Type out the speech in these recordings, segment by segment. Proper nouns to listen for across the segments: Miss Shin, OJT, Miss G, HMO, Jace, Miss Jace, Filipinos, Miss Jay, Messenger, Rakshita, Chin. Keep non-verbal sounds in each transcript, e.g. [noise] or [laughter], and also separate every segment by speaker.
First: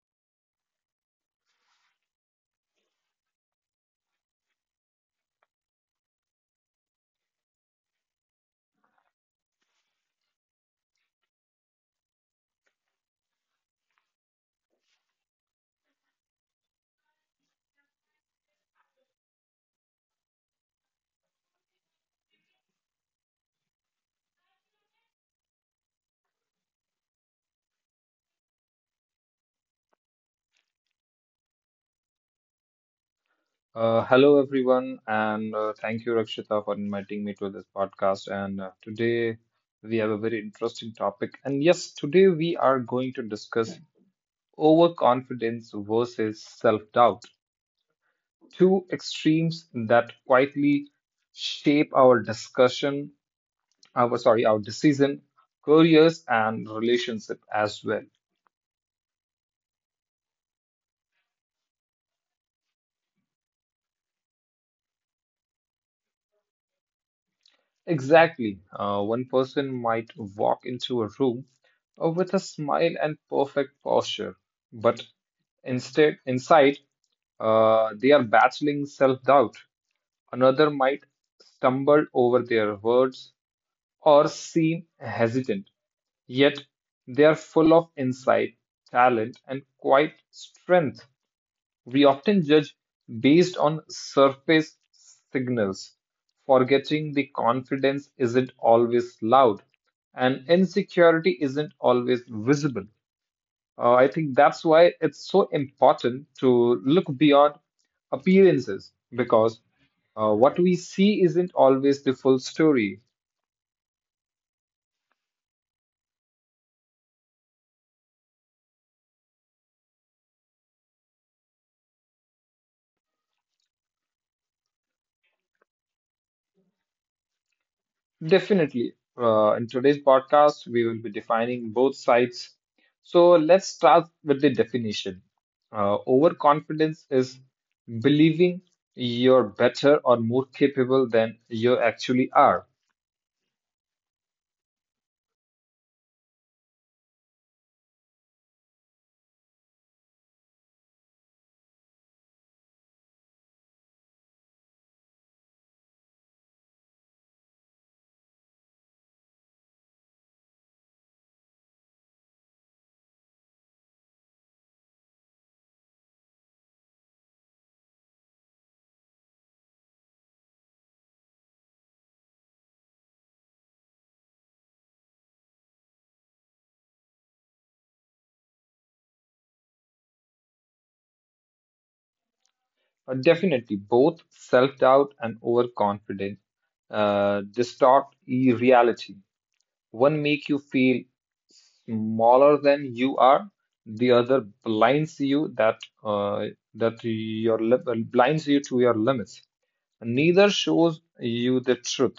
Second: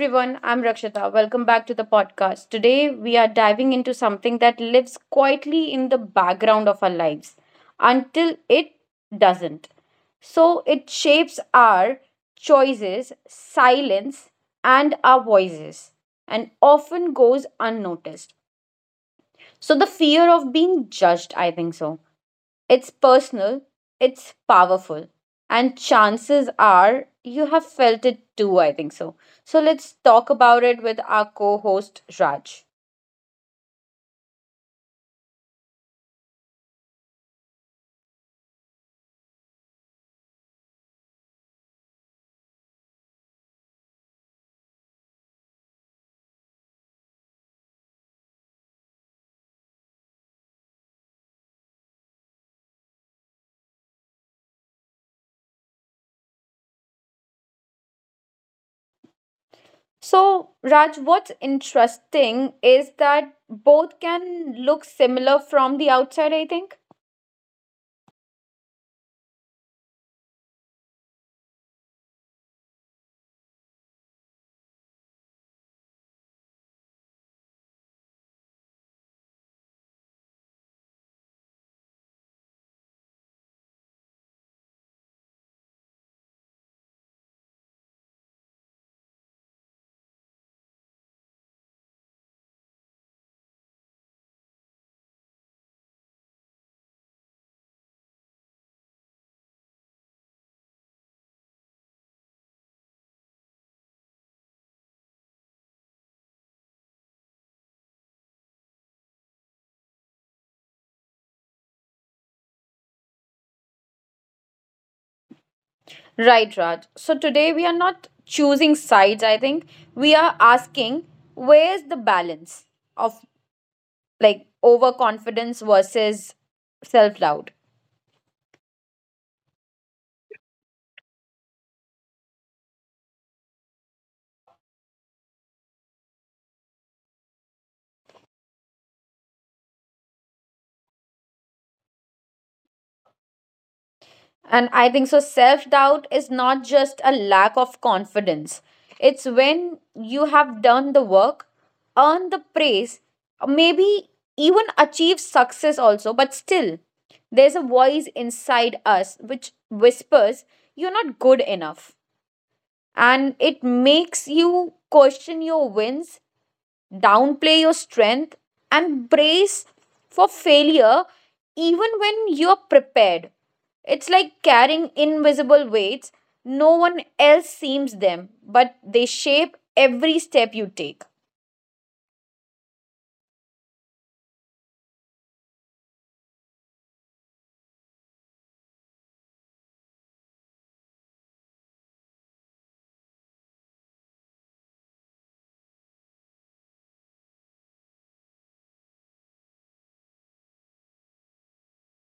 Speaker 1: everyone, I'm Rakshita. Welcome back to the podcast. Today we are diving into something that lives quietly in the background of our lives until it doesn't. So it shapes our choices, silence, and our voices, and often goes unnoticed. So the fear of being judged, I think so. It's personal, it's powerful, and chances are you have felt it too, I think so. So let's talk about it with our co host, Raj.
Speaker 2: Hello, everyone, and thank you, Rakshita, for inviting me to this podcast. And today we have a very interesting topic. And yes, today we are going to discuss overconfidence versus self-doubt, two extremes that quietly shape our discussion, our sorry, our decision, careers, and relationship as well.
Speaker 1: So, Raj, what's interesting is that both can look similar from the outside, I think.
Speaker 2: Exactly. One person might walk into a room with a smile and perfect posture. But instead, inside, they are battling self doubt. Another might stumble over their words or seem hesitant, yet they are full of insight, talent, and quiet strength. We often judge based on surface signals, forgetting the confidence isn't always loud and insecurity isn't always visible. I think that's why it's so important to look beyond appearances, because what we see isn't always the full story.
Speaker 1: Right, Raj. So, today we are not choosing sides, I think. We are asking, where's the balance of like overconfidence versus self doubt?
Speaker 2: Definitely. In today's podcast, we will be defining both sides. So let's start with the definition. Overconfidence is believing you're better or more capable than you actually are.
Speaker 1: And I think so, self doubt is not just a lack of confidence. It's when you have done the work, earned the praise, maybe even achieved success also, but still, there's a voice inside us which whispers, you're not good enough. And it makes you question your wins, downplay your strength, and brace for failure even when you're prepared. It's like carrying invisible weights. No one else seems them, but they shape every step you take.
Speaker 2: Definitely, both self doubt and overconfidence distort reality. One make you feel smaller than you are. The other uh, blinds you to your limits. Neither shows you the truth.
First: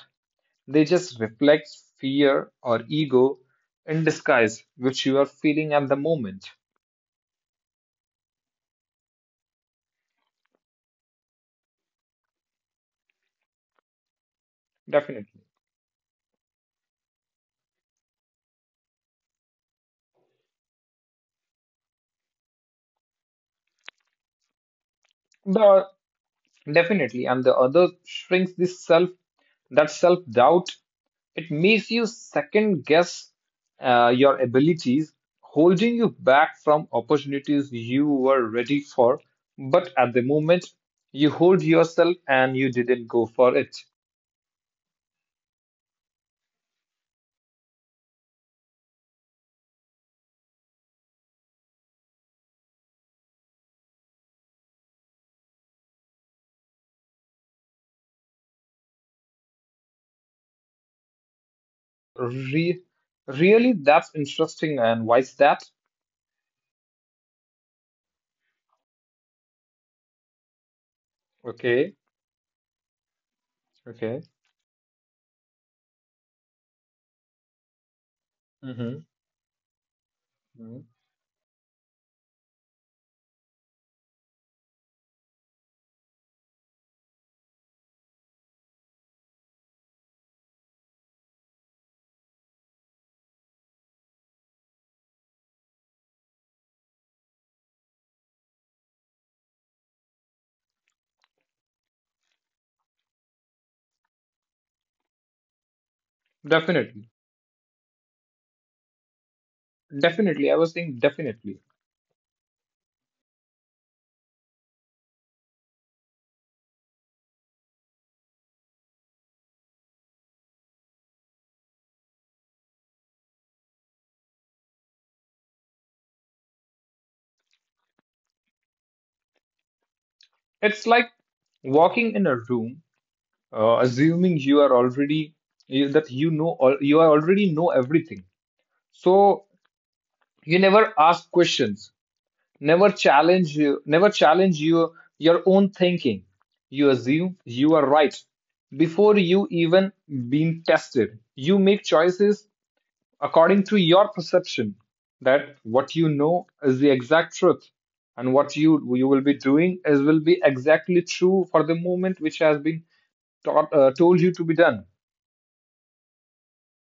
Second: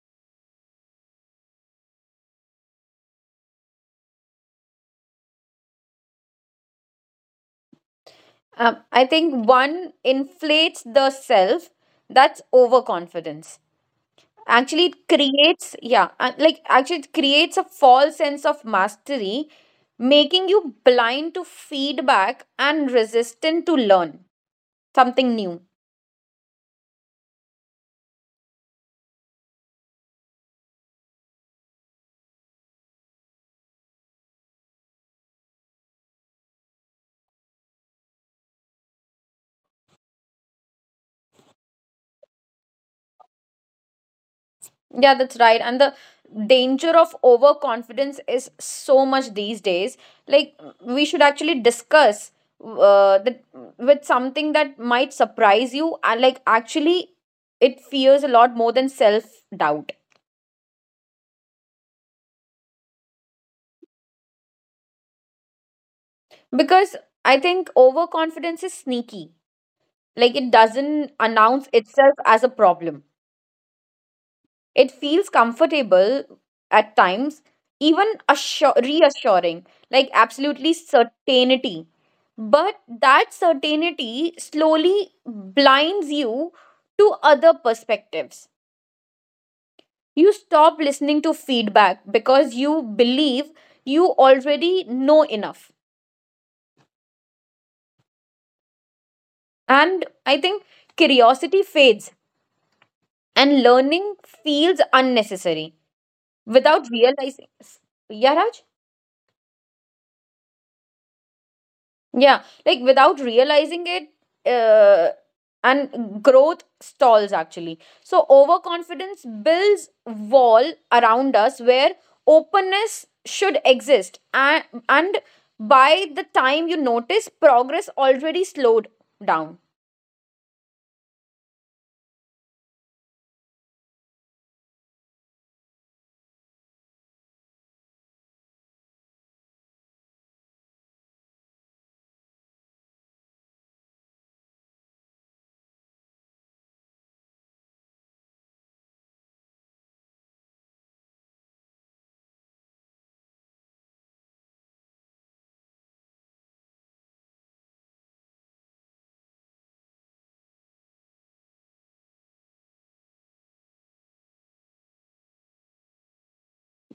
Speaker 2: They just reflect fear or ego in disguise, which you are feeling at the moment.
Speaker 1: I think one inflates the self. That's overconfidence. Actually, it
Speaker 2: Definitely.
Speaker 1: creates, yeah, like actually, it creates a false sense of mastery, making you blind to feedback and resistant to learn something new.
Speaker 2: The Definitely. And the other shrinks this self, that self-doubt. It makes you second guess your abilities, holding you back from opportunities you were ready for. But at the moment, you hold yourself and you didn't go for it.
Speaker 1: Yeah, that's right. And the danger of overconfidence is so much these days. Like, we should actually discuss that with something that might surprise you. And, like, actually, it fears a lot more than self doubt.
Speaker 2: Re Really, that's interesting. And why is that?
Speaker 1: Because I think overconfidence is sneaky, like, it doesn't announce
Speaker 2: Okay.
Speaker 1: itself as a problem.
Speaker 2: Okay.
Speaker 1: It feels comfortable at times, even
Speaker 2: Hmm.
Speaker 1: reassuring, like absolutely certainty. But that certainty slowly blinds you to other perspectives. You stop listening to feedback because you believe you already know enough. And I think curiosity fades and learning feels unnecessary without
Speaker 2: Definitely.
Speaker 1: realizing. Yeah, Raj?
Speaker 2: Definitely. I was saying definitely.
Speaker 1: Yeah, like without realizing it, uh, and growth stalls actually. So overconfidence builds wall around us where openness should exist, and by the time you notice, progress already slowed down.
Speaker 2: It's like walking in a room, assuming you are already you, that you know all you are already know everything. So you never ask questions, never challenge your own thinking. You assume you are right before you even been tested. You make choices according to your perception, that what you know is the exact truth, and what you will be doing is will be exactly true for the moment, which has been told you to be done.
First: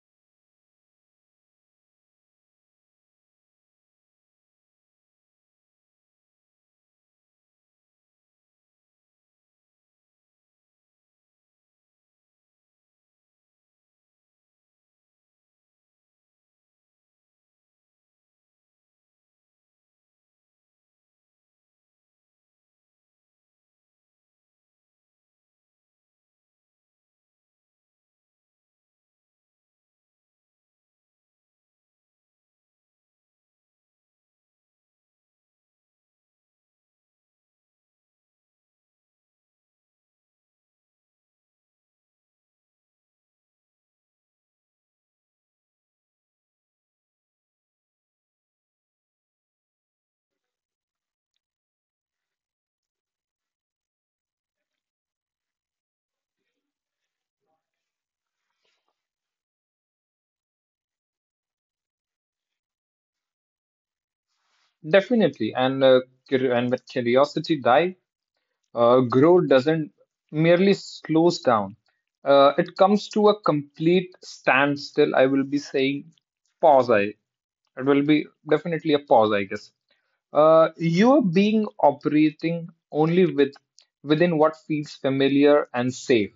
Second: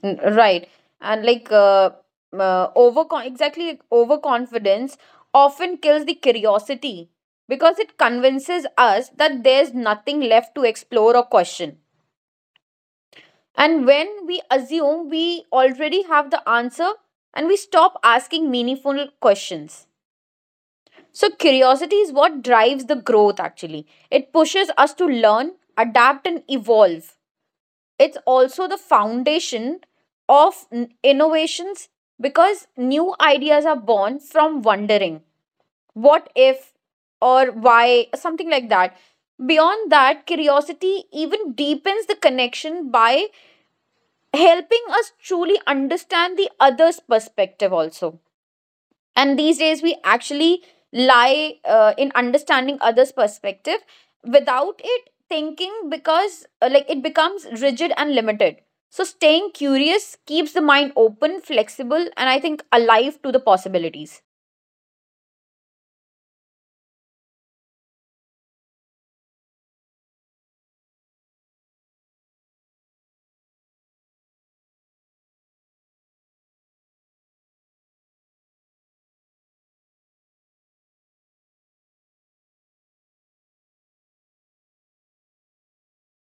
Speaker 1: Right, and like overcon exactly like overconfidence often kills the curiosity because it convinces us that there's nothing left to explore or question. And when we assume we already have the answer and we stop asking meaningful questions. So, curiosity is what drives the growth actually. It pushes us to learn, adapt, and evolve. It's also the foundation of innovations because new ideas are born from wondering what if or why, something like that. Beyond that, curiosity even deepens the connection by helping us truly understand the other's perspective also, and these days we actually lie in understanding others perspective without it thinking because like it becomes rigid and limited. So staying curious keeps the mind open, flexible, and I think alive to the possibilities.
Speaker 2: Definitely. And with curiosity dive, growth doesn't merely slows down. It comes to a complete standstill. I will be saying pause. I It will be definitely a pause, I guess. You are being operating only within what feels familiar and safe,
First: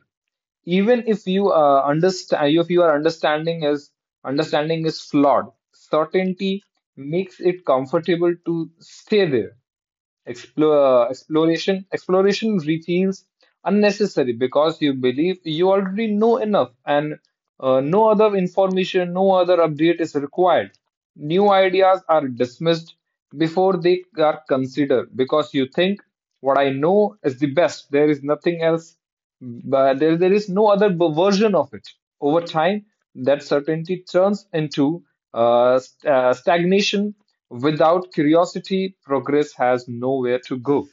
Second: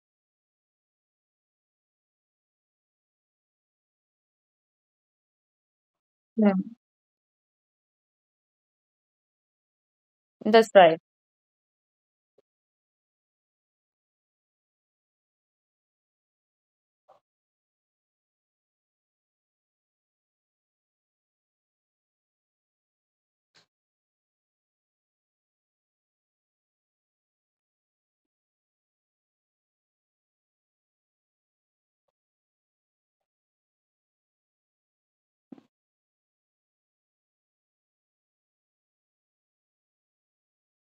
Speaker 2: even if you understand, if your understanding is flawed. Certainty
Speaker 1: Yeah,
Speaker 2: makes it comfortable to stay there.
Speaker 1: that's right.
Speaker 2: Explore, exploration exploration feels unnecessary, because you believe you already know enough, and no other information, no other update is required. New ideas are dismissed before they are considered, because you think what I know is the best, there is nothing else, but there is no other version of it. Over time, that certainty turns into stagnation. Without curiosity, progress has nowhere to go.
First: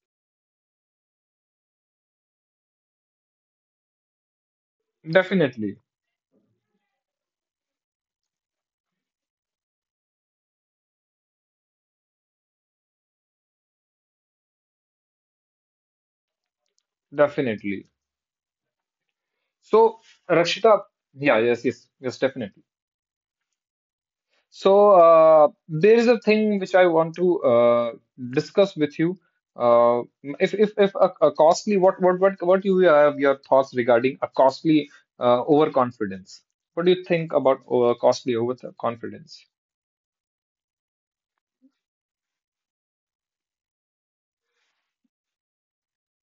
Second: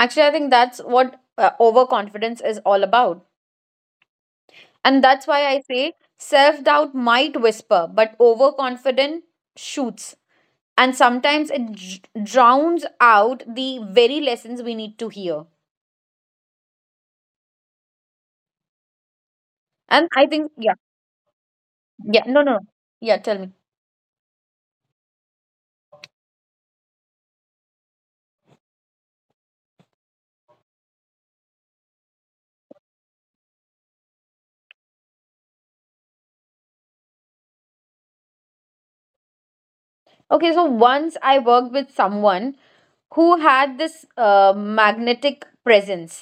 Speaker 1: Actually, I think that's what overconfidence is all about, and that's why I
Speaker 2: Definitely,
Speaker 1: say self doubt might whisper but overconfident shoots, and sometimes it drowns out the very lessons we need to hear.
Speaker 2: definitely. So,
Speaker 1: And I think, yeah.
Speaker 2: Rakshita, yeah, yes, yes, yes,
Speaker 1: Yeah, no no no.
Speaker 2: definitely.
Speaker 1: yeah, tell me.
Speaker 2: So, there is a thing which I want to discuss with you. Uh, if a, a costly, what you have your thoughts regarding a costly overconfidence? What do you think about costly overconfidence?
Speaker 1: Okay, so once I worked with someone who had this magnetic presence,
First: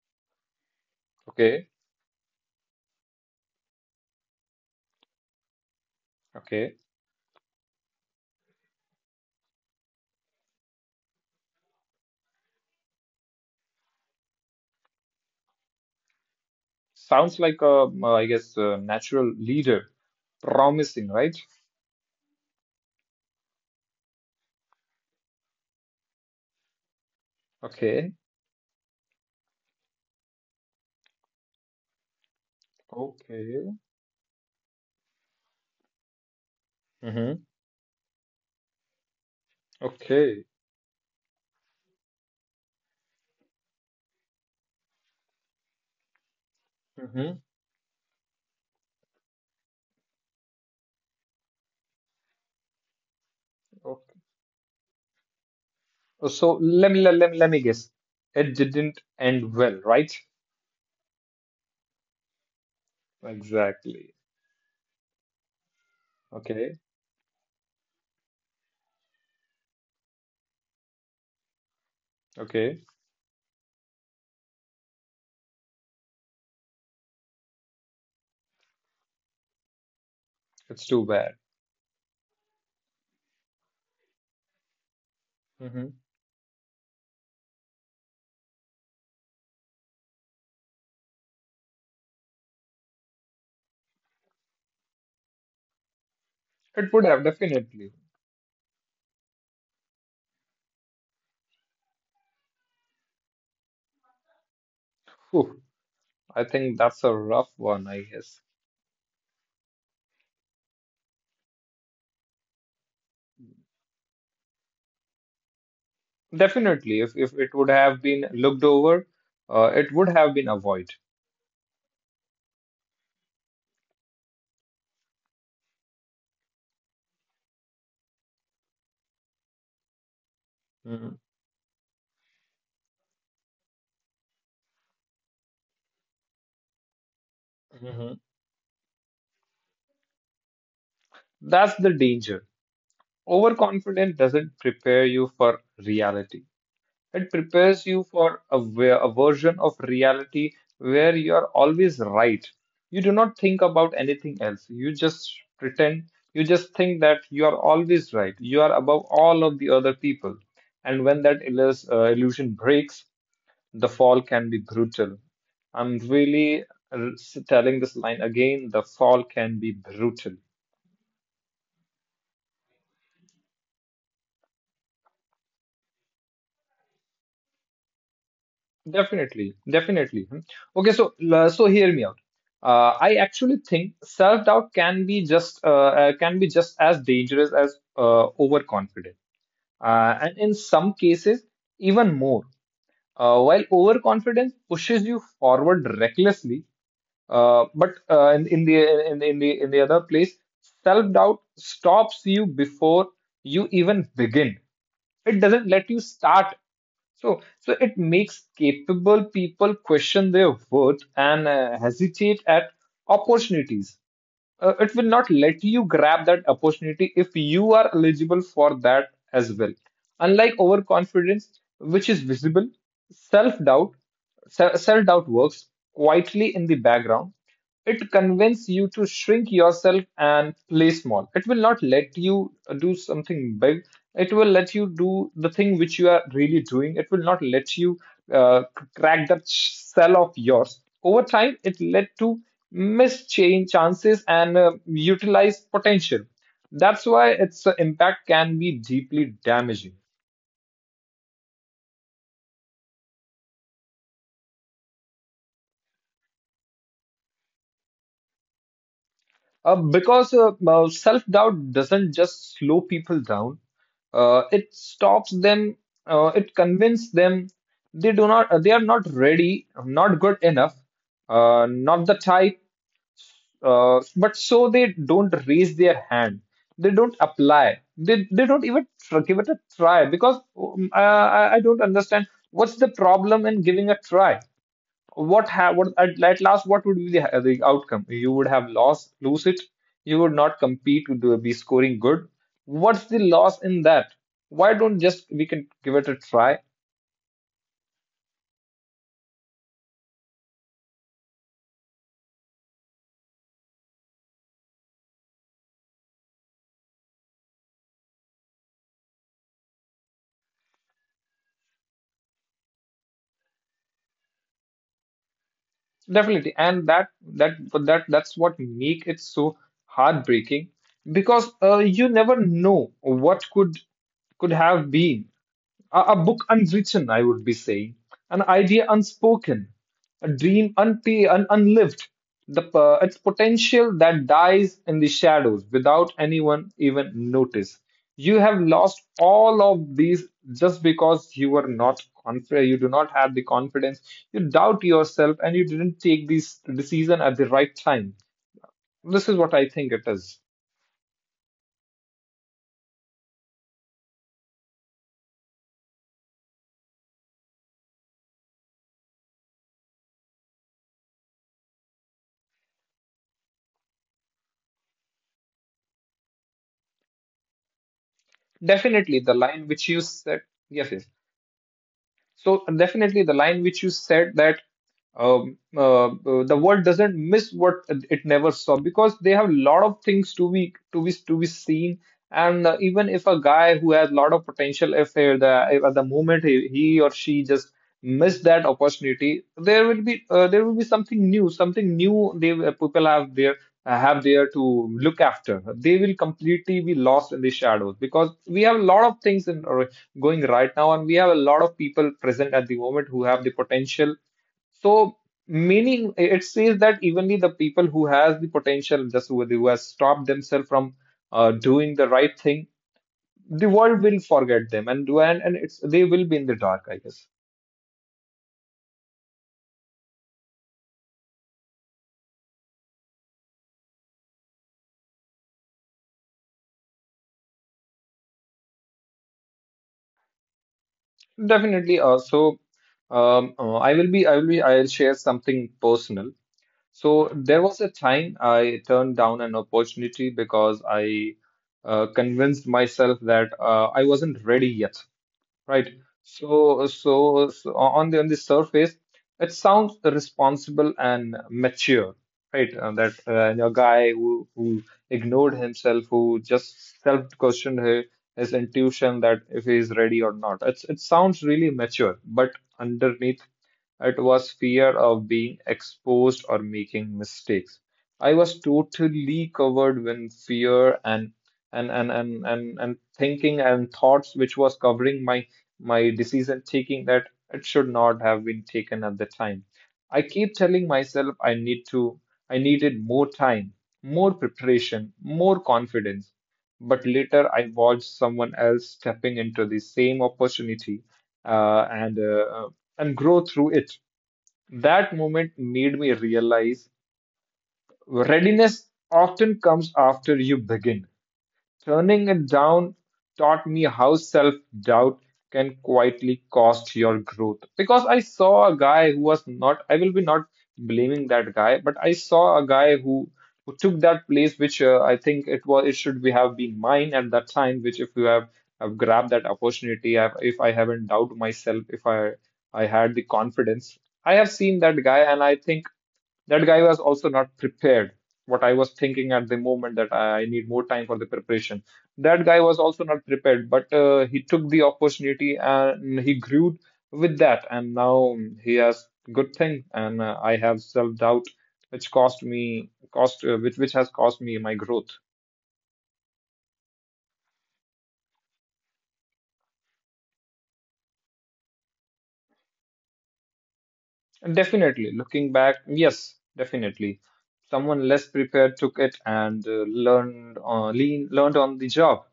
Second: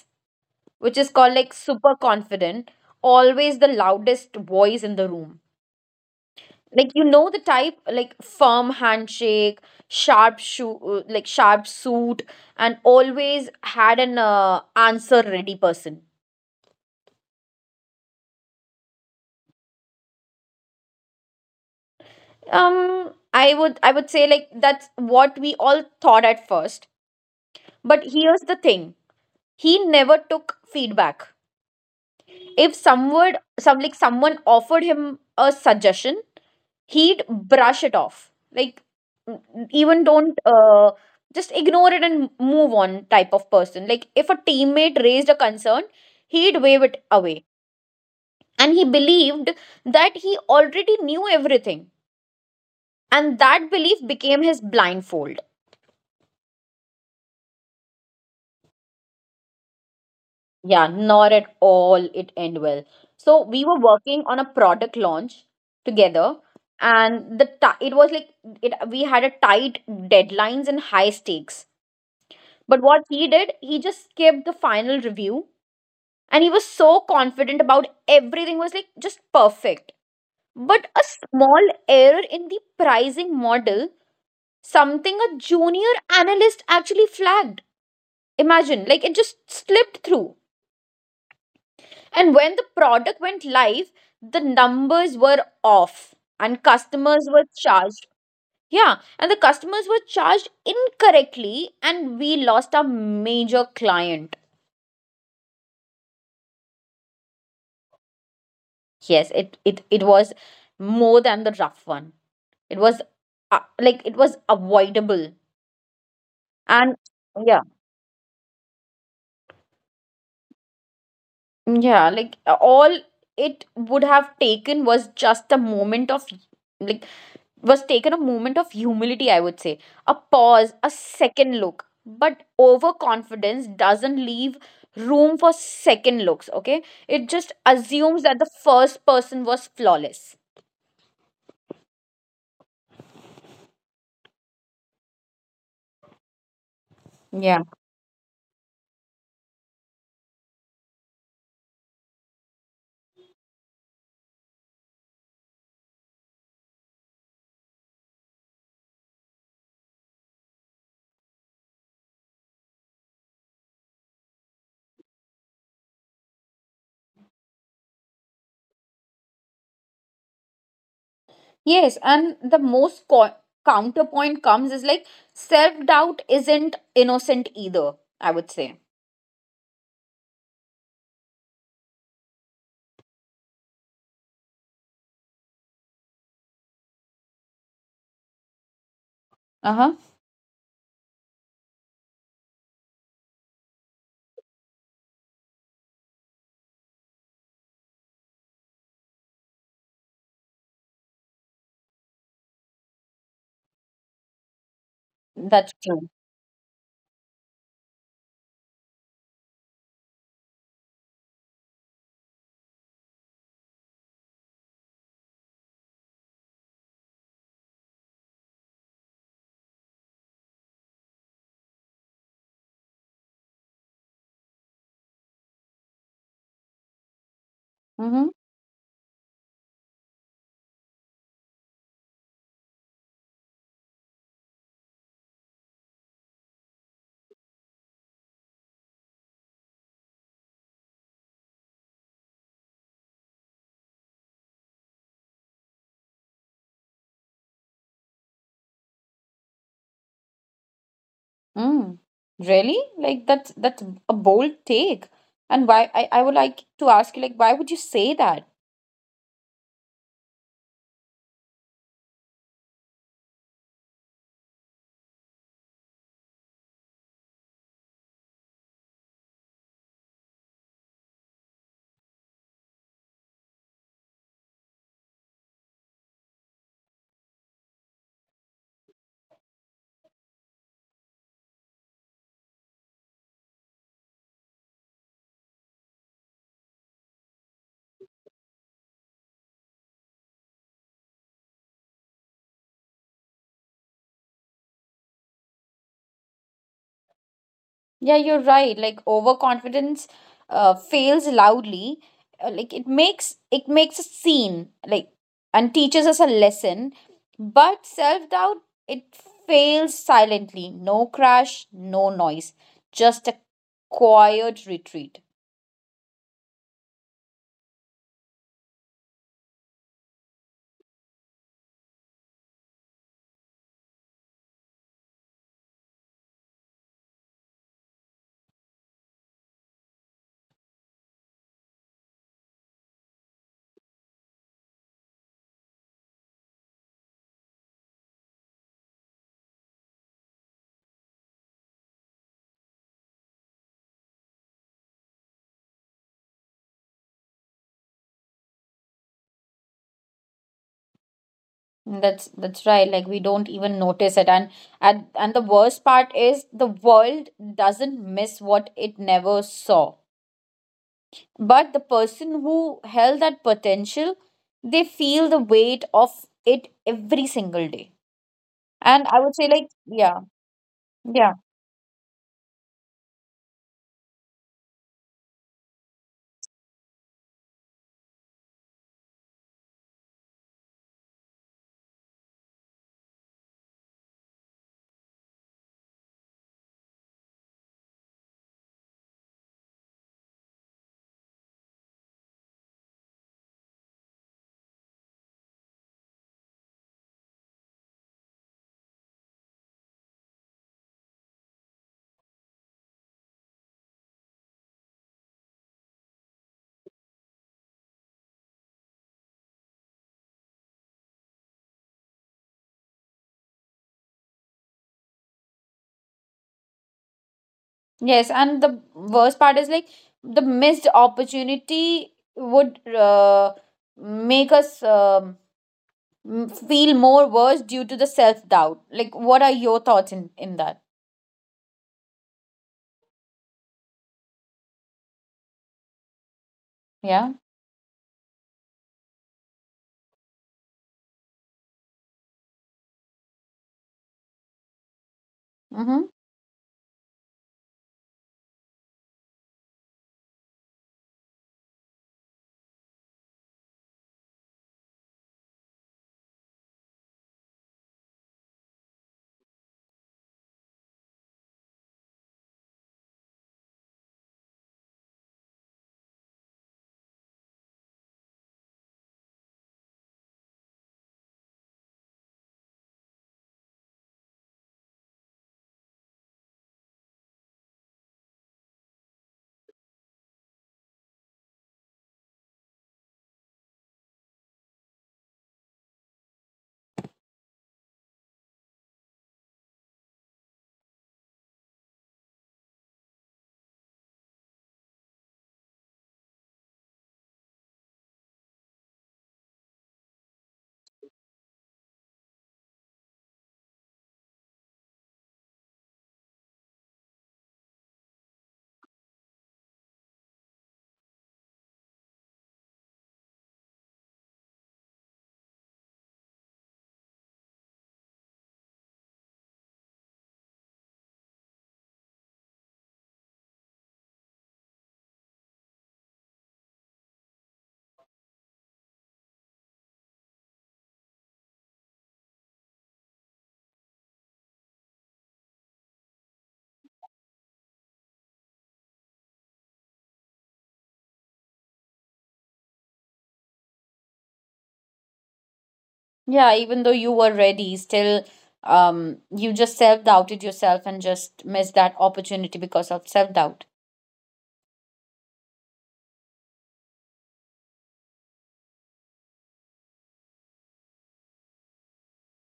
Speaker 1: which is called like
Speaker 2: Okay,
Speaker 1: super confident, always the loudest voice in the room,
Speaker 2: okay.
Speaker 1: like you know the type, like firm handshake, sharp shoe like sharp suit, and always had an answer ready person.
Speaker 2: Sounds like a, I guess, a natural leader. Promising, right?
Speaker 1: I would, I would say like that's what we all thought at first. But
Speaker 2: Okay.
Speaker 1: here's the thing, he never took feedback. If someone,
Speaker 2: Okay.
Speaker 1: someone offered him a suggestion, he'd
Speaker 2: Mm-hmm.
Speaker 1: brush it off, like even don't
Speaker 2: Okay.
Speaker 1: just ignore it and move on type of person. Like if a teammate raised a concern, he'd wave it
Speaker 2: Mm-hmm.
Speaker 1: away, and he believed that he already knew everything, and that belief
Speaker 2: Okay.
Speaker 1: became his blindfold.
Speaker 2: So let me guess. It didn't end well, right?
Speaker 1: Yeah, not at all. It end well. So we were
Speaker 2: Exactly.
Speaker 1: working on a product launch together,
Speaker 2: Okay.
Speaker 1: and the ti it was like it. We had a tight deadlines and high stakes. But
Speaker 2: Okay.
Speaker 1: what he did, he just skipped the final review, and he was so confident about everything was like just perfect. But
Speaker 2: It's
Speaker 1: a
Speaker 2: too bad.
Speaker 1: small error in the pricing model, something a
Speaker 2: Mm-hmm.
Speaker 1: junior analyst actually flagged. Imagine, like it just slipped through. And when the product went live, the numbers were off and
Speaker 2: It would have
Speaker 1: customers were
Speaker 2: definitely.
Speaker 1: charged. Yeah, and the customers were charged incorrectly and we lost a major client.
Speaker 2: Whew. I think that's a rough one, I guess.
Speaker 1: Yes, it was more than the rough one. It was like it was avoidable. And
Speaker 2: Definitely, if it
Speaker 1: yeah.
Speaker 2: would have been looked over, it would have been avoid.
Speaker 1: Yeah, like all it would have taken was just a moment of like was taken a moment of humility, I would say. A pause, a second look. But overconfidence doesn't leave room for second looks, okay? It just
Speaker 2: Mm-hmm.
Speaker 1: assumes that the first person was flawless.
Speaker 2: That's the danger. Overconfidence doesn't prepare you for reality. It
Speaker 1: Yeah.
Speaker 2: prepares you for a, ver- a version of reality where you are always right. You do not think about anything else. You just pretend, you just think that you are always right. You are above all of the other people. And when that illus- illusion breaks, the fall can be brutal. I'm really uh, telling this line again the fall can be brutal.
Speaker 1: Yes, and the most counterpoint comes is like self doubt isn't innocent either, I would say.
Speaker 2: Definitely, definitely. Hmm. Okay, so hear me out. I actually think self-doubt can be just as dangerous as overconfidence,
Speaker 1: Uh huh.
Speaker 2: and in some cases even more. While overconfidence pushes you forward recklessly, but in the in, the- in the in the other place, self-doubt stops you before you even begin. It
Speaker 1: That's
Speaker 2: doesn't let you
Speaker 1: true.
Speaker 2: start. So it makes capable people question their worth and hesitate at opportunities. It will not let you grab that opportunity if you are eligible for that as well. Unlike overconfidence, which is visible, self doubt, self doubt works quietly in the background. It
Speaker 1: Mm-hmm.
Speaker 2: convinces you to shrink yourself and play small. It will not let you do something big. It will let you do the thing which you are really doing. It will not let you uh, crack that shell of yours. Over time, it led to miss change chances and utilize potential. That's why its impact can be deeply damaging.
Speaker 1: Mm. Really? Like that's a bold take. And why I would like to ask you, like why would you say that?
Speaker 2: Because self-doubt doesn't just slow people down, it stops them, it convinces them they are not ready, not good enough, not the type, but so they don't raise their hand, they don't apply, they don't even give it a try. Because I don't understand what's the problem in giving a try. What at last, what would be the outcome? You would have lost lose it. You would not compete. You would be scoring good. What's the loss in that? Why don't just we can give it a try?
Speaker 1: Yeah, you're right. Like overconfidence fails loudly. Like it makes a scene, like, and teaches us a lesson. But self doubt, it fails silently. No crash, no noise. Just a quiet retreat.
Speaker 2: Definitely, and that that but that that's what make it so heartbreaking, because you never know what could have been. A a book unwritten, I would be saying, an idea unspoken, a dream unlived, its potential that dies in the shadows without anyone even notice. You have lost all of these just because you were not confident, you do not have the confidence, you doubt yourself, and you didn't take this decision at the right time. This is what I think it is.
Speaker 1: That's right. Like we don't even notice it. And the worst part is the world doesn't miss what it never saw. But the person who held that potential, they feel the weight of it every single day. And I
Speaker 2: Definitely,
Speaker 1: would
Speaker 2: the
Speaker 1: say like,
Speaker 2: line which you
Speaker 1: yeah.
Speaker 2: said. Yes, yes.
Speaker 1: Yeah.
Speaker 2: So definitely, the line which you said, that the world doesn't miss what it never saw, because they have a lot of things to be seen. And even if a guy who has a lot of potential, if they- the if at the moment he or she just missed that opportunity, there will be something new, they people have there, have there to look after. They will completely be lost in the shadows, because we have a lot of things going right now, and we have a lot of people present at the moment who have the potential. So meaning it says that evenly the people who has the potential, just who has stopped themselves from doing the right thing, the world will forget them, and when and it's they will be in the dark, I guess.
Speaker 1: Yes, and the worst part is like the missed opportunity would make us feel more worse due to the self doubt. Like what are your thoughts in that?
Speaker 2: Definitely. I'll share something personal.
Speaker 1: Yeah.
Speaker 2: So there was a time I turned down an opportunity because I convinced myself that I wasn't ready yet. Right.
Speaker 1: Mm-hmm.
Speaker 2: So on the surface, it sounds responsible and mature, right? That your guy who ignored himself, who just self-questioned his intuition that if he is ready or not. It sounds really mature, but underneath it was fear of being exposed or making mistakes. I was totally covered with fear, and thinking and thoughts which was covering my decision taking, that it should not have been taken at the time. I keep telling myself I needed more time, more preparation, more confidence. But later I watched someone else stepping into the same opportunity, uh, and uh, uh, and grow through it. That moment made me realize readiness often comes after you begin. Turning it down taught me how self doubt can quietly cost your growth. Because I saw a guy who was not, I will be not blaming that guy, but I saw a guy who took that place, which I think it should be have been mine at that time, which if have grabbed that opportunity. If I haven't doubted myself, if I, I had the confidence, I have seen that guy and I think that guy was also not prepared. What I was thinking at the moment that I need more time for the preparation. That guy was also not prepared, but he took the opportunity and he grew with that. And now he has good thing. And I have self doubt, which cost me cost which has cost me my growth.
Speaker 1: Yeah, even though you were ready, still you just self-doubted yourself and just missed that opportunity because of self-doubt.
Speaker 2: Definitely. Looking back, yes, definitely. Someone less prepared took it and learned on the job.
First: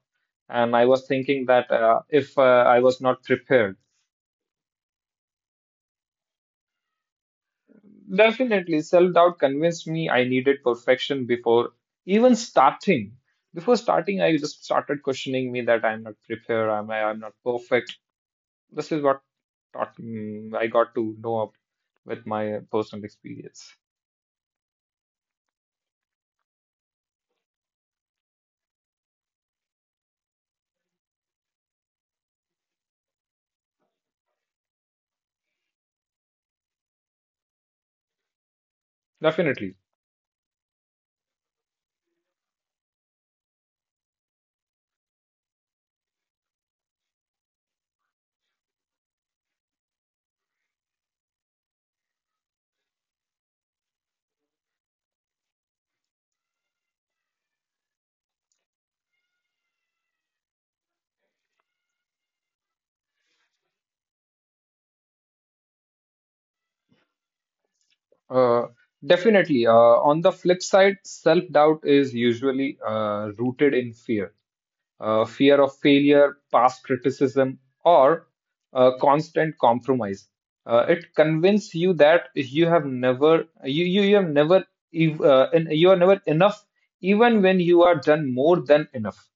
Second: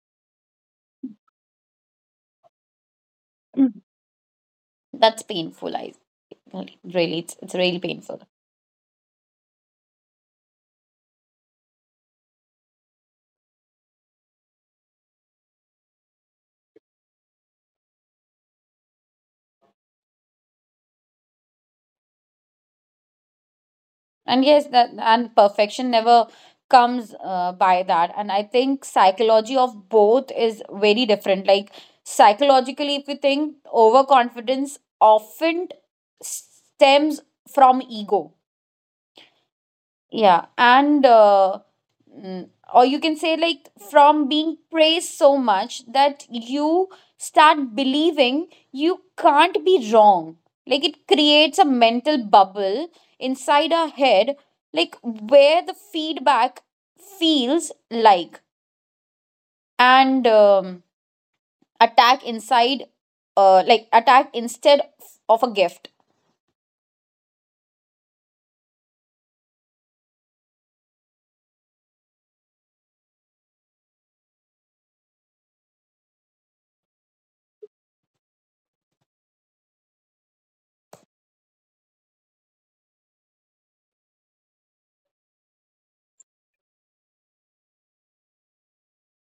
Speaker 2: And I was thinking that if I was not
Speaker 1: Mm.
Speaker 2: prepared,
Speaker 1: That's painful, I really really, it's really painful.
Speaker 2: definitely self-doubt convinced me I needed perfection before even starting. Before starting, I just started questioning me that I'm not prepared, I'm not perfect. This is what taught, I got to know of with my personal experience.
Speaker 1: And yes, that, and perfection never comes by that. And I think psychology of both is very different. Like psychologically if you think overconfidence often stems from ego.
Speaker 2: Definitely.
Speaker 1: Yeah, and or you can say like from being praised so much that you start believing you can't be wrong. Like it creates a mental bubble inside our head, like where the feedback feels like, and attack inside, like attack instead of a gift.
Speaker 2: Uh, definitely. Uh, on the flip side, self-doubt is usually rooted in fear, fear of failure, past criticism, or constant compromise. It convinces you that you have never, and you are never enough, even when you are done more than enough.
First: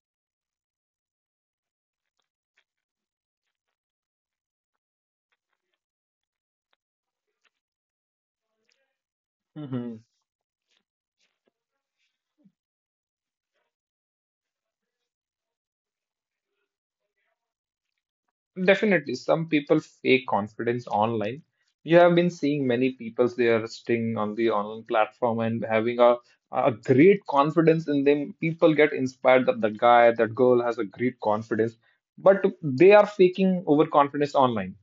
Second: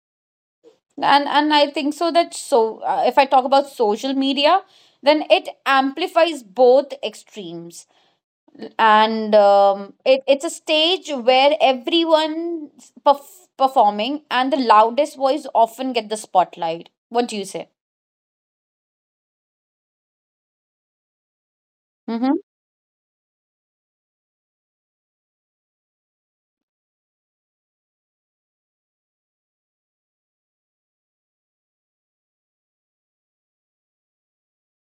Speaker 1: And I think so that so if I talk about social media, then it amplifies both extremes. And it's a stage where everyone's performing and the loudest voice often get the spotlight. What do you say?
Speaker 2: Definitely, some people fake confidence online. You have been
Speaker 1: Mm-hmm.
Speaker 2: seeing many people they are sting on the online platform and having a great confidence in them. People get inspired that the guy, that girl has a great confidence, but they are faking overconfidence online.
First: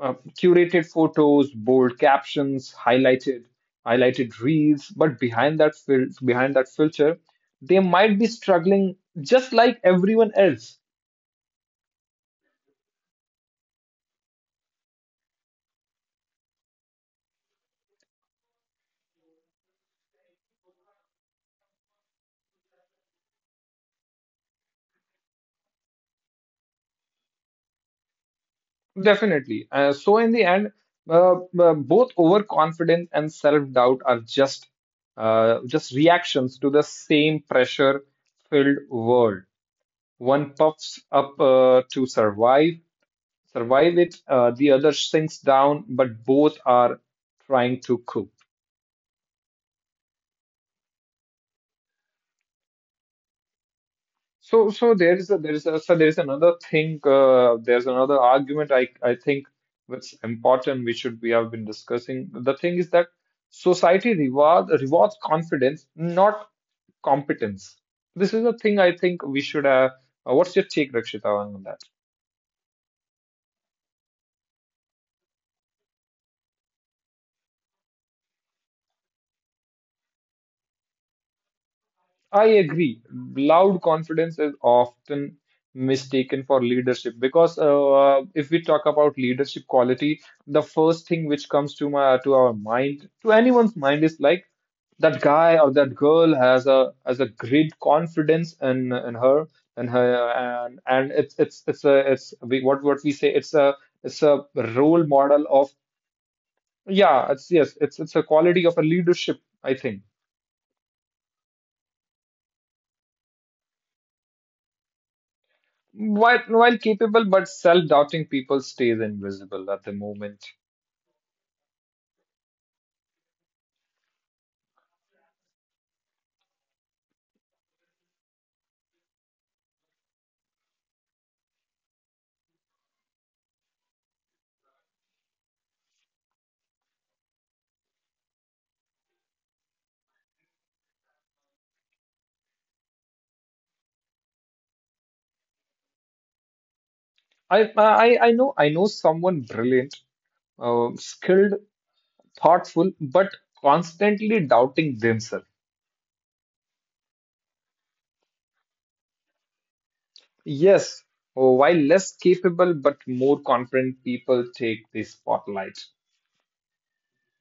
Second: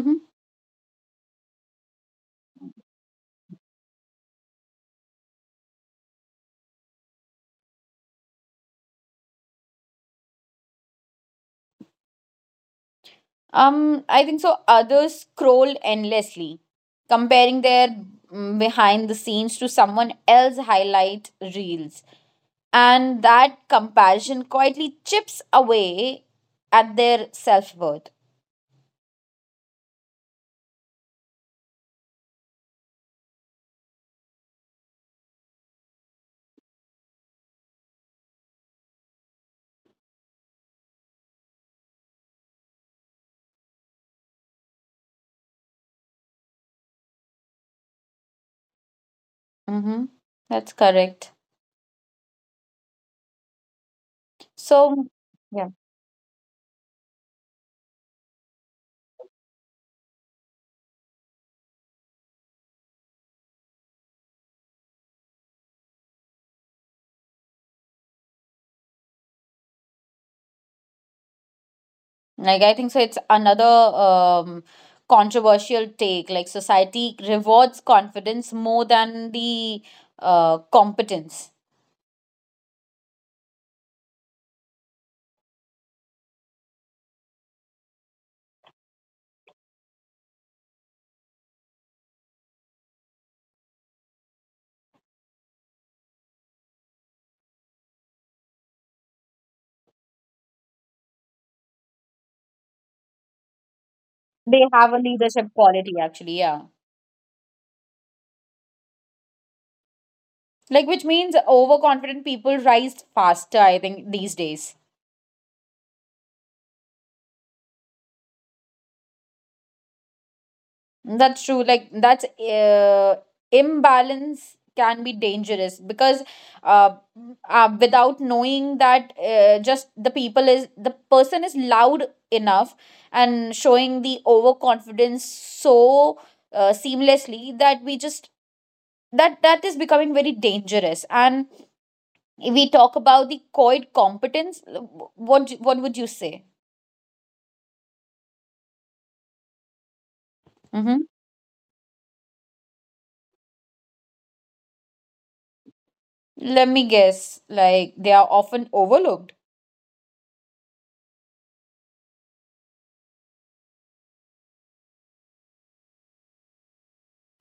Speaker 2: Curated photos, bold captions, highlighted reels, but behind that filter, they might be struggling just like everyone else.
Speaker 1: I think so others scroll endlessly comparing their behind the scenes to someone else highlight reels. And that comparison quietly chips away at their self worth.
Speaker 2: Definitely. So, in the end, both overconfidence and self-doubt are just just reactions to the same pressure-filled world. One puffs up to survive it. The other sinks down, but both are trying to cope.
Speaker 1: Mm-hmm. That's correct.
Speaker 2: So, so
Speaker 1: So,
Speaker 2: there is
Speaker 1: yeah,
Speaker 2: a, so there is another thing. There's another argument I think that's important. We have been discussing. The thing is that society rewards confidence, not competence. This is a thing I think we should. Have. What's your take, Rakshita, on that?
Speaker 1: like I think so. It's another controversial take. Like society rewards confidence more than the competence.
Speaker 2: I agree. Loud confidence is often mistaken for leadership because if we talk about leadership quality, the first thing which comes to our mind, to anyone's mind, is like that guy or that girl has a great confidence in her and it's a it's we, what we say it's a
Speaker 1: They have a
Speaker 2: role model
Speaker 1: leadership
Speaker 2: of
Speaker 1: quality, actually. Yeah,
Speaker 2: yeah it's yes it's a quality of a leadership I think.
Speaker 1: like which means overconfident people rise faster. I think these days.
Speaker 2: While capable but self-doubting people stays invisible at the moment.
Speaker 1: That's true. Like that's imbalance can be dangerous because uh, without knowing that, just the person is loud enough and showing the overconfidence so seamlessly that we just that is becoming very dangerous. And if we talk about the coed competence, what would you say?
Speaker 2: I know someone brilliant,
Speaker 1: Mm-hmm.
Speaker 2: skilled, thoughtful, but constantly doubting themselves.
Speaker 1: Let me guess, like they are often overlooked.
Speaker 2: Yes, while less capable but more confident people take the spotlight.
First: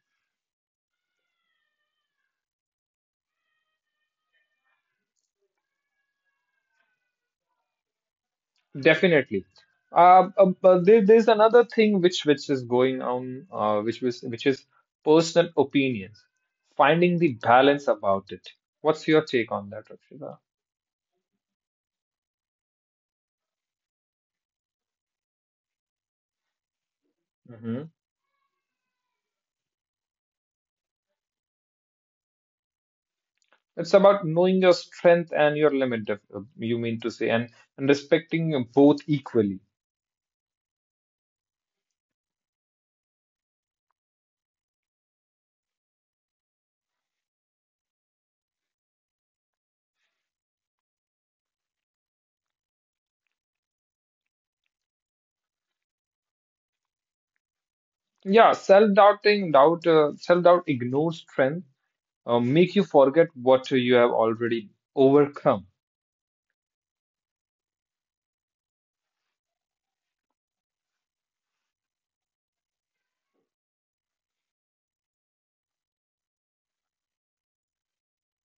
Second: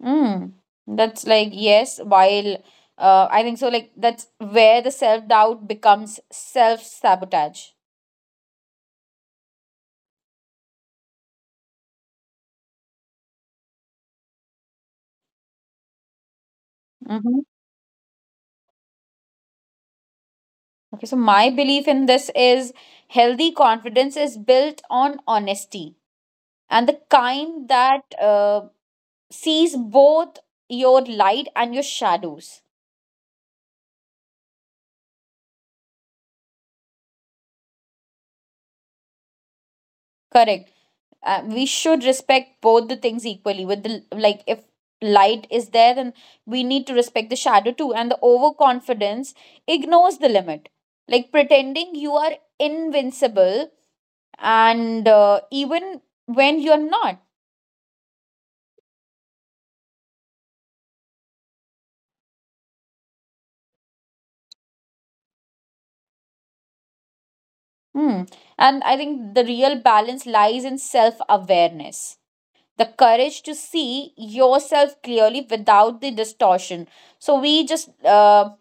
Speaker 1: Mm, that's like, yes, while I think so, like, that's where the self doubt becomes self sabotage.
Speaker 2: Definitely. There's another thing which is going on, which is personal opinions. Finding the
Speaker 1: Mm-hmm.
Speaker 2: balance about it. What's your take on that, Rakshita?
Speaker 1: Okay, so my belief in this is healthy confidence is built on honesty, and the kind
Speaker 2: Mhm.
Speaker 1: that sees both your light and your shadows.
Speaker 2: It's about knowing your strength and your limit, you mean to say, and respecting both equally.
Speaker 1: Correct. We should respect both the things equally. With the like if light is there, then we need to respect the shadow too. And the overconfidence ignores the limit, like pretending you are invincible, and even when you're not.
Speaker 2: Yeah, self-doubt ignores strength, make you forget what you have already overcome.
Speaker 1: Hmm. And I think the real balance lies in self awareness, the courage to see yourself clearly without the distortion. So we just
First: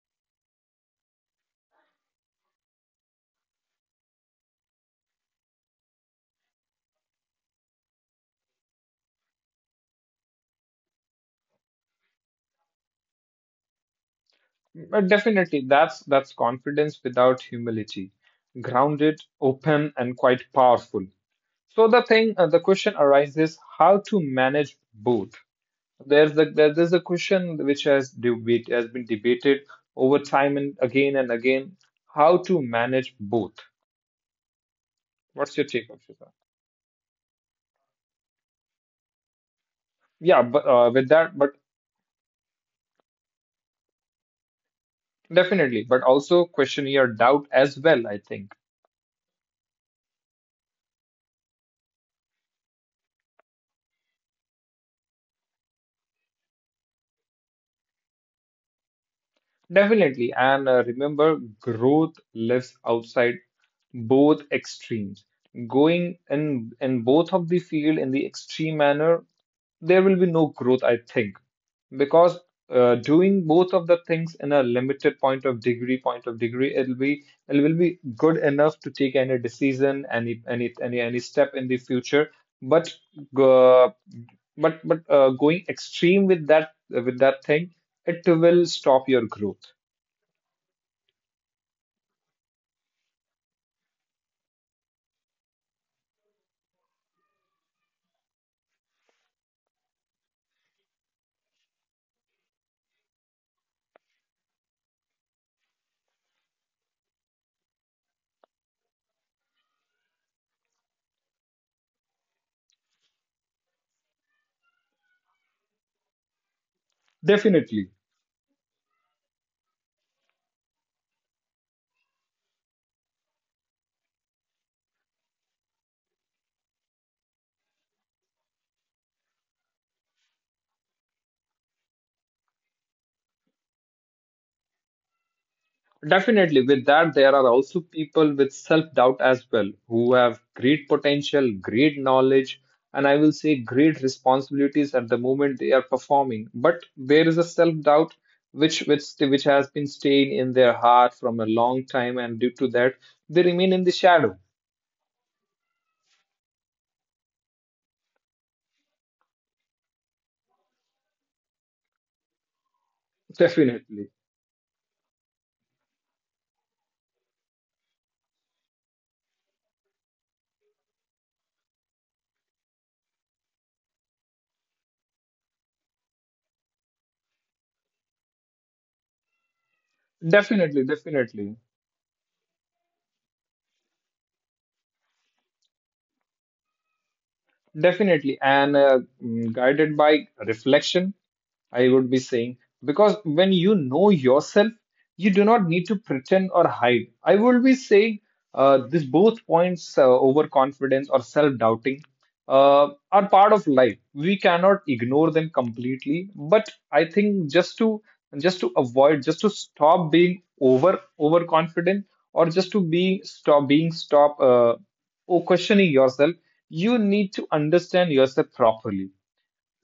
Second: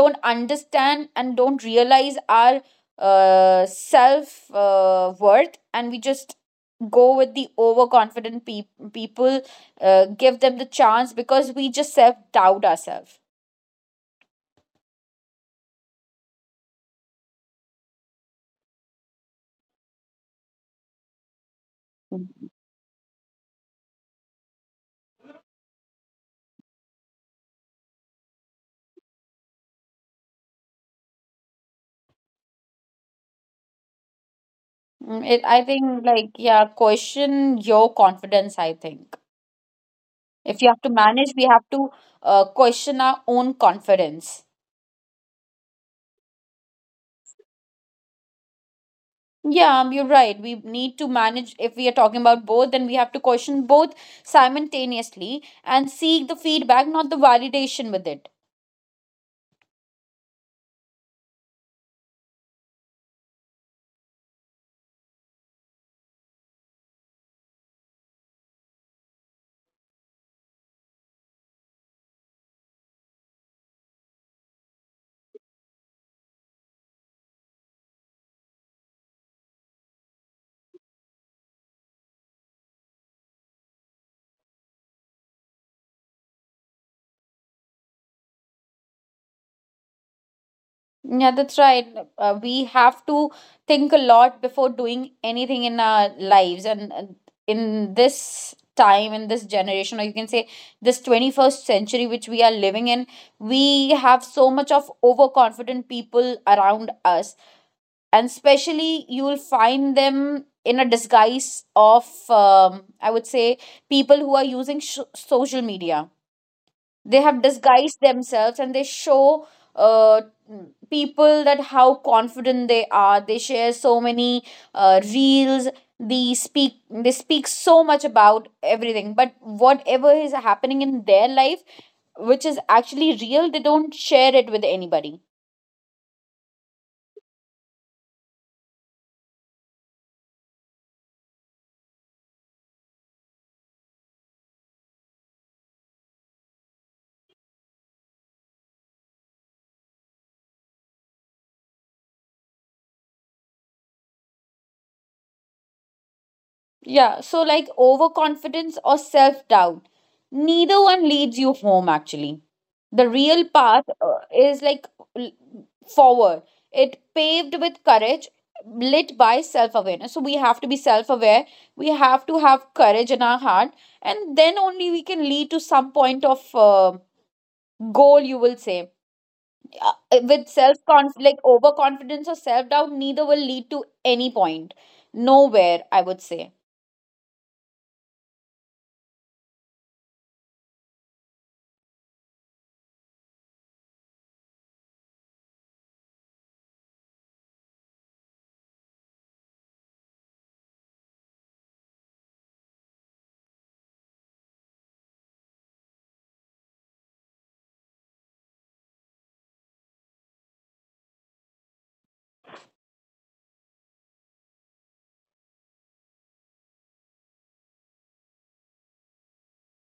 Speaker 1: don't understand and don't realize our self worth, and we just go with the overconfident people, give them the chance because we just self doubt ourselves.
Speaker 2: Definitely, that's confidence without humility, grounded, open, and quite powerful. So the thing, the question arises: how to manage both? There's a question which has been debated over time and again, how to manage both.
Speaker 1: Mm,
Speaker 2: What's
Speaker 1: I
Speaker 2: your take on
Speaker 1: think
Speaker 2: it?
Speaker 1: like, yeah, question your confidence, I think.
Speaker 2: Yeah,
Speaker 1: If
Speaker 2: but
Speaker 1: you have to
Speaker 2: with
Speaker 1: manage,
Speaker 2: that,
Speaker 1: we
Speaker 2: but
Speaker 1: have to question our own confidence.
Speaker 2: definitely, but also question your doubt as well, I think.
Speaker 1: Yeah, you're right. We need to manage, if we are talking about both, then we have to question both simultaneously and seek the feedback, not the validation with it.
Speaker 2: Definitely, and remember, growth lives outside both extremes. Going in both of the field in the extreme manner there will be no growth, I think, because doing both of the things in a limited point of degree, it will be good enough to take any decision, any step in the future. But uh, going extreme with that thing, it will stop your growth.
Speaker 1: Yeah, that's right. We have to think a lot before doing anything in our lives. And in this time, in this generation, or you can say this 21st century which we are living in, we have so much of overconfident people around us, and especially you will find them in a disguise of I would say people who are using social media. They have
Speaker 2: Definitely.
Speaker 1: disguised themselves and they show uh, people that how confident they are. They share so many reels, they speak so much about everything, but whatever is happening in their life, which is actually real, they don't share it with anybody.
Speaker 2: Definitely, with that, there are also people with self doubt as well who have great potential, great knowledge, and I will say great responsibilities at the moment they are performing. But there is a self doubt which has been staying in their heart from a long time, and due to that, they remain in the shadow.
Speaker 1: Yeah, so like overconfidence or self doubt, neither one leads you home actually. The
Speaker 2: [laughs]
Speaker 1: real path
Speaker 2: Definitely,
Speaker 1: is like l- forward, it paved with courage, lit by self awareness. So we have to be self aware, we have to have courage in our heart, and then only we can lead to some point of goal, you will say. Uh, with self
Speaker 2: definitely,
Speaker 1: conf like
Speaker 2: definitely,
Speaker 1: overconfidence or self doubt, neither will lead to any point, nowhere, I would say.
Speaker 2: definitely. And guided by reflection, I would be saying because when you know yourself, you do not need to pretend or hide. I would be saying this both points, overconfidence or self-doubting, are part of life. We cannot ignore them completely, but I think just to avoid, just to stop being over overconfident or just to be stop being stop or questioning yourself, you need to understand yourself properly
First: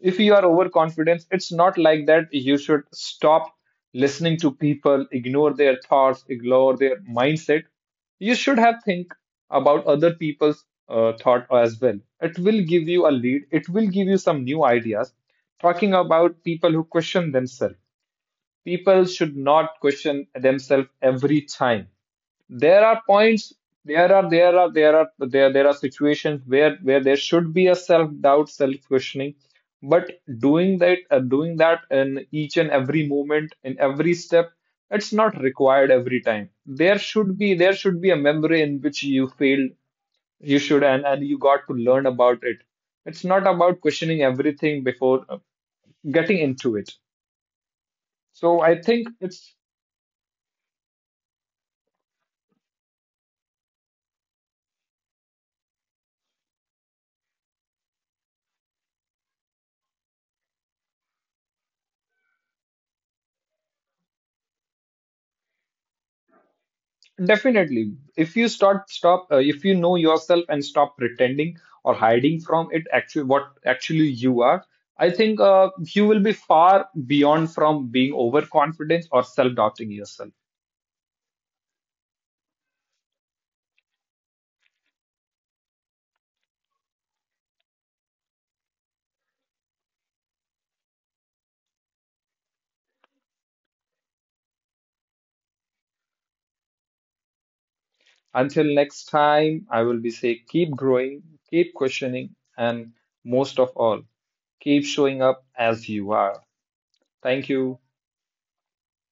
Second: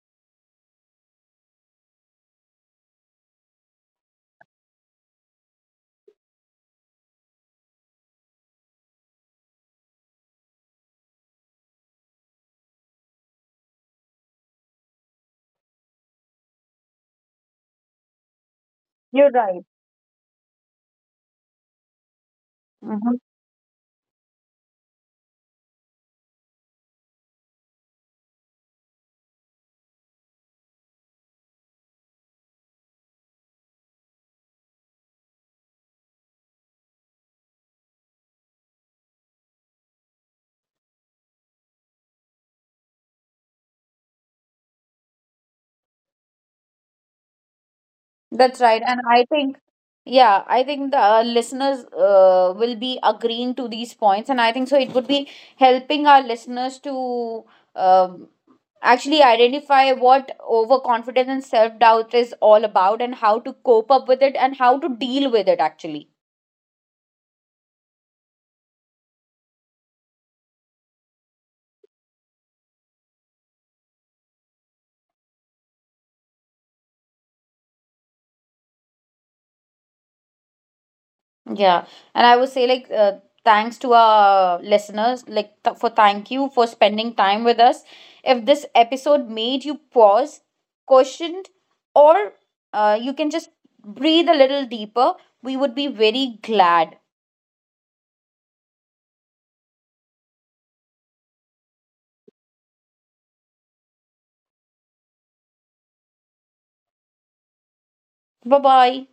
Speaker 2: if you are overconfident, it's not like that. You should stop listening to people, ignore their thoughts, ignore their mindset. You should have think about other people's thought as well. It will give you a lead. It will give you some new ideas. Talking about people who question themselves. People
Speaker 1: You're
Speaker 2: should
Speaker 1: right.
Speaker 2: not question themselves every time there are points there are situations where there should be a self doubt self questioning but doing that in each and every moment in every step it's not required every time there should be a memory in which you failed you should and you got to learn about it it's not about questioning everything before getting into it
Speaker 1: That's
Speaker 2: so I
Speaker 1: right. And
Speaker 2: think
Speaker 1: I
Speaker 2: it's.
Speaker 1: think, yeah, I think the listeners will be agreeing to these points. And I think so, it would be helping our listeners to um actually identify what overconfidence and self doubt is all about and how to cope up with it and how to deal with it, actually.
Speaker 2: Definitely. If you know yourself and stop pretending or hiding from it actually what actually you are, I think you will be far beyond from being overconfident or self-doubting yourself.
Speaker 1: Yeah, and I would say like thanks to our listeners, like th- for thank you for spending time with us. If this episode made you pause, questioned, or you can just breathe a little deeper, we would be very glad.
Speaker 2: Until next time, I will be say keep growing, keep questioning, and most of all, keep showing up as you are. Thank you.
Speaker 1: Bye bye.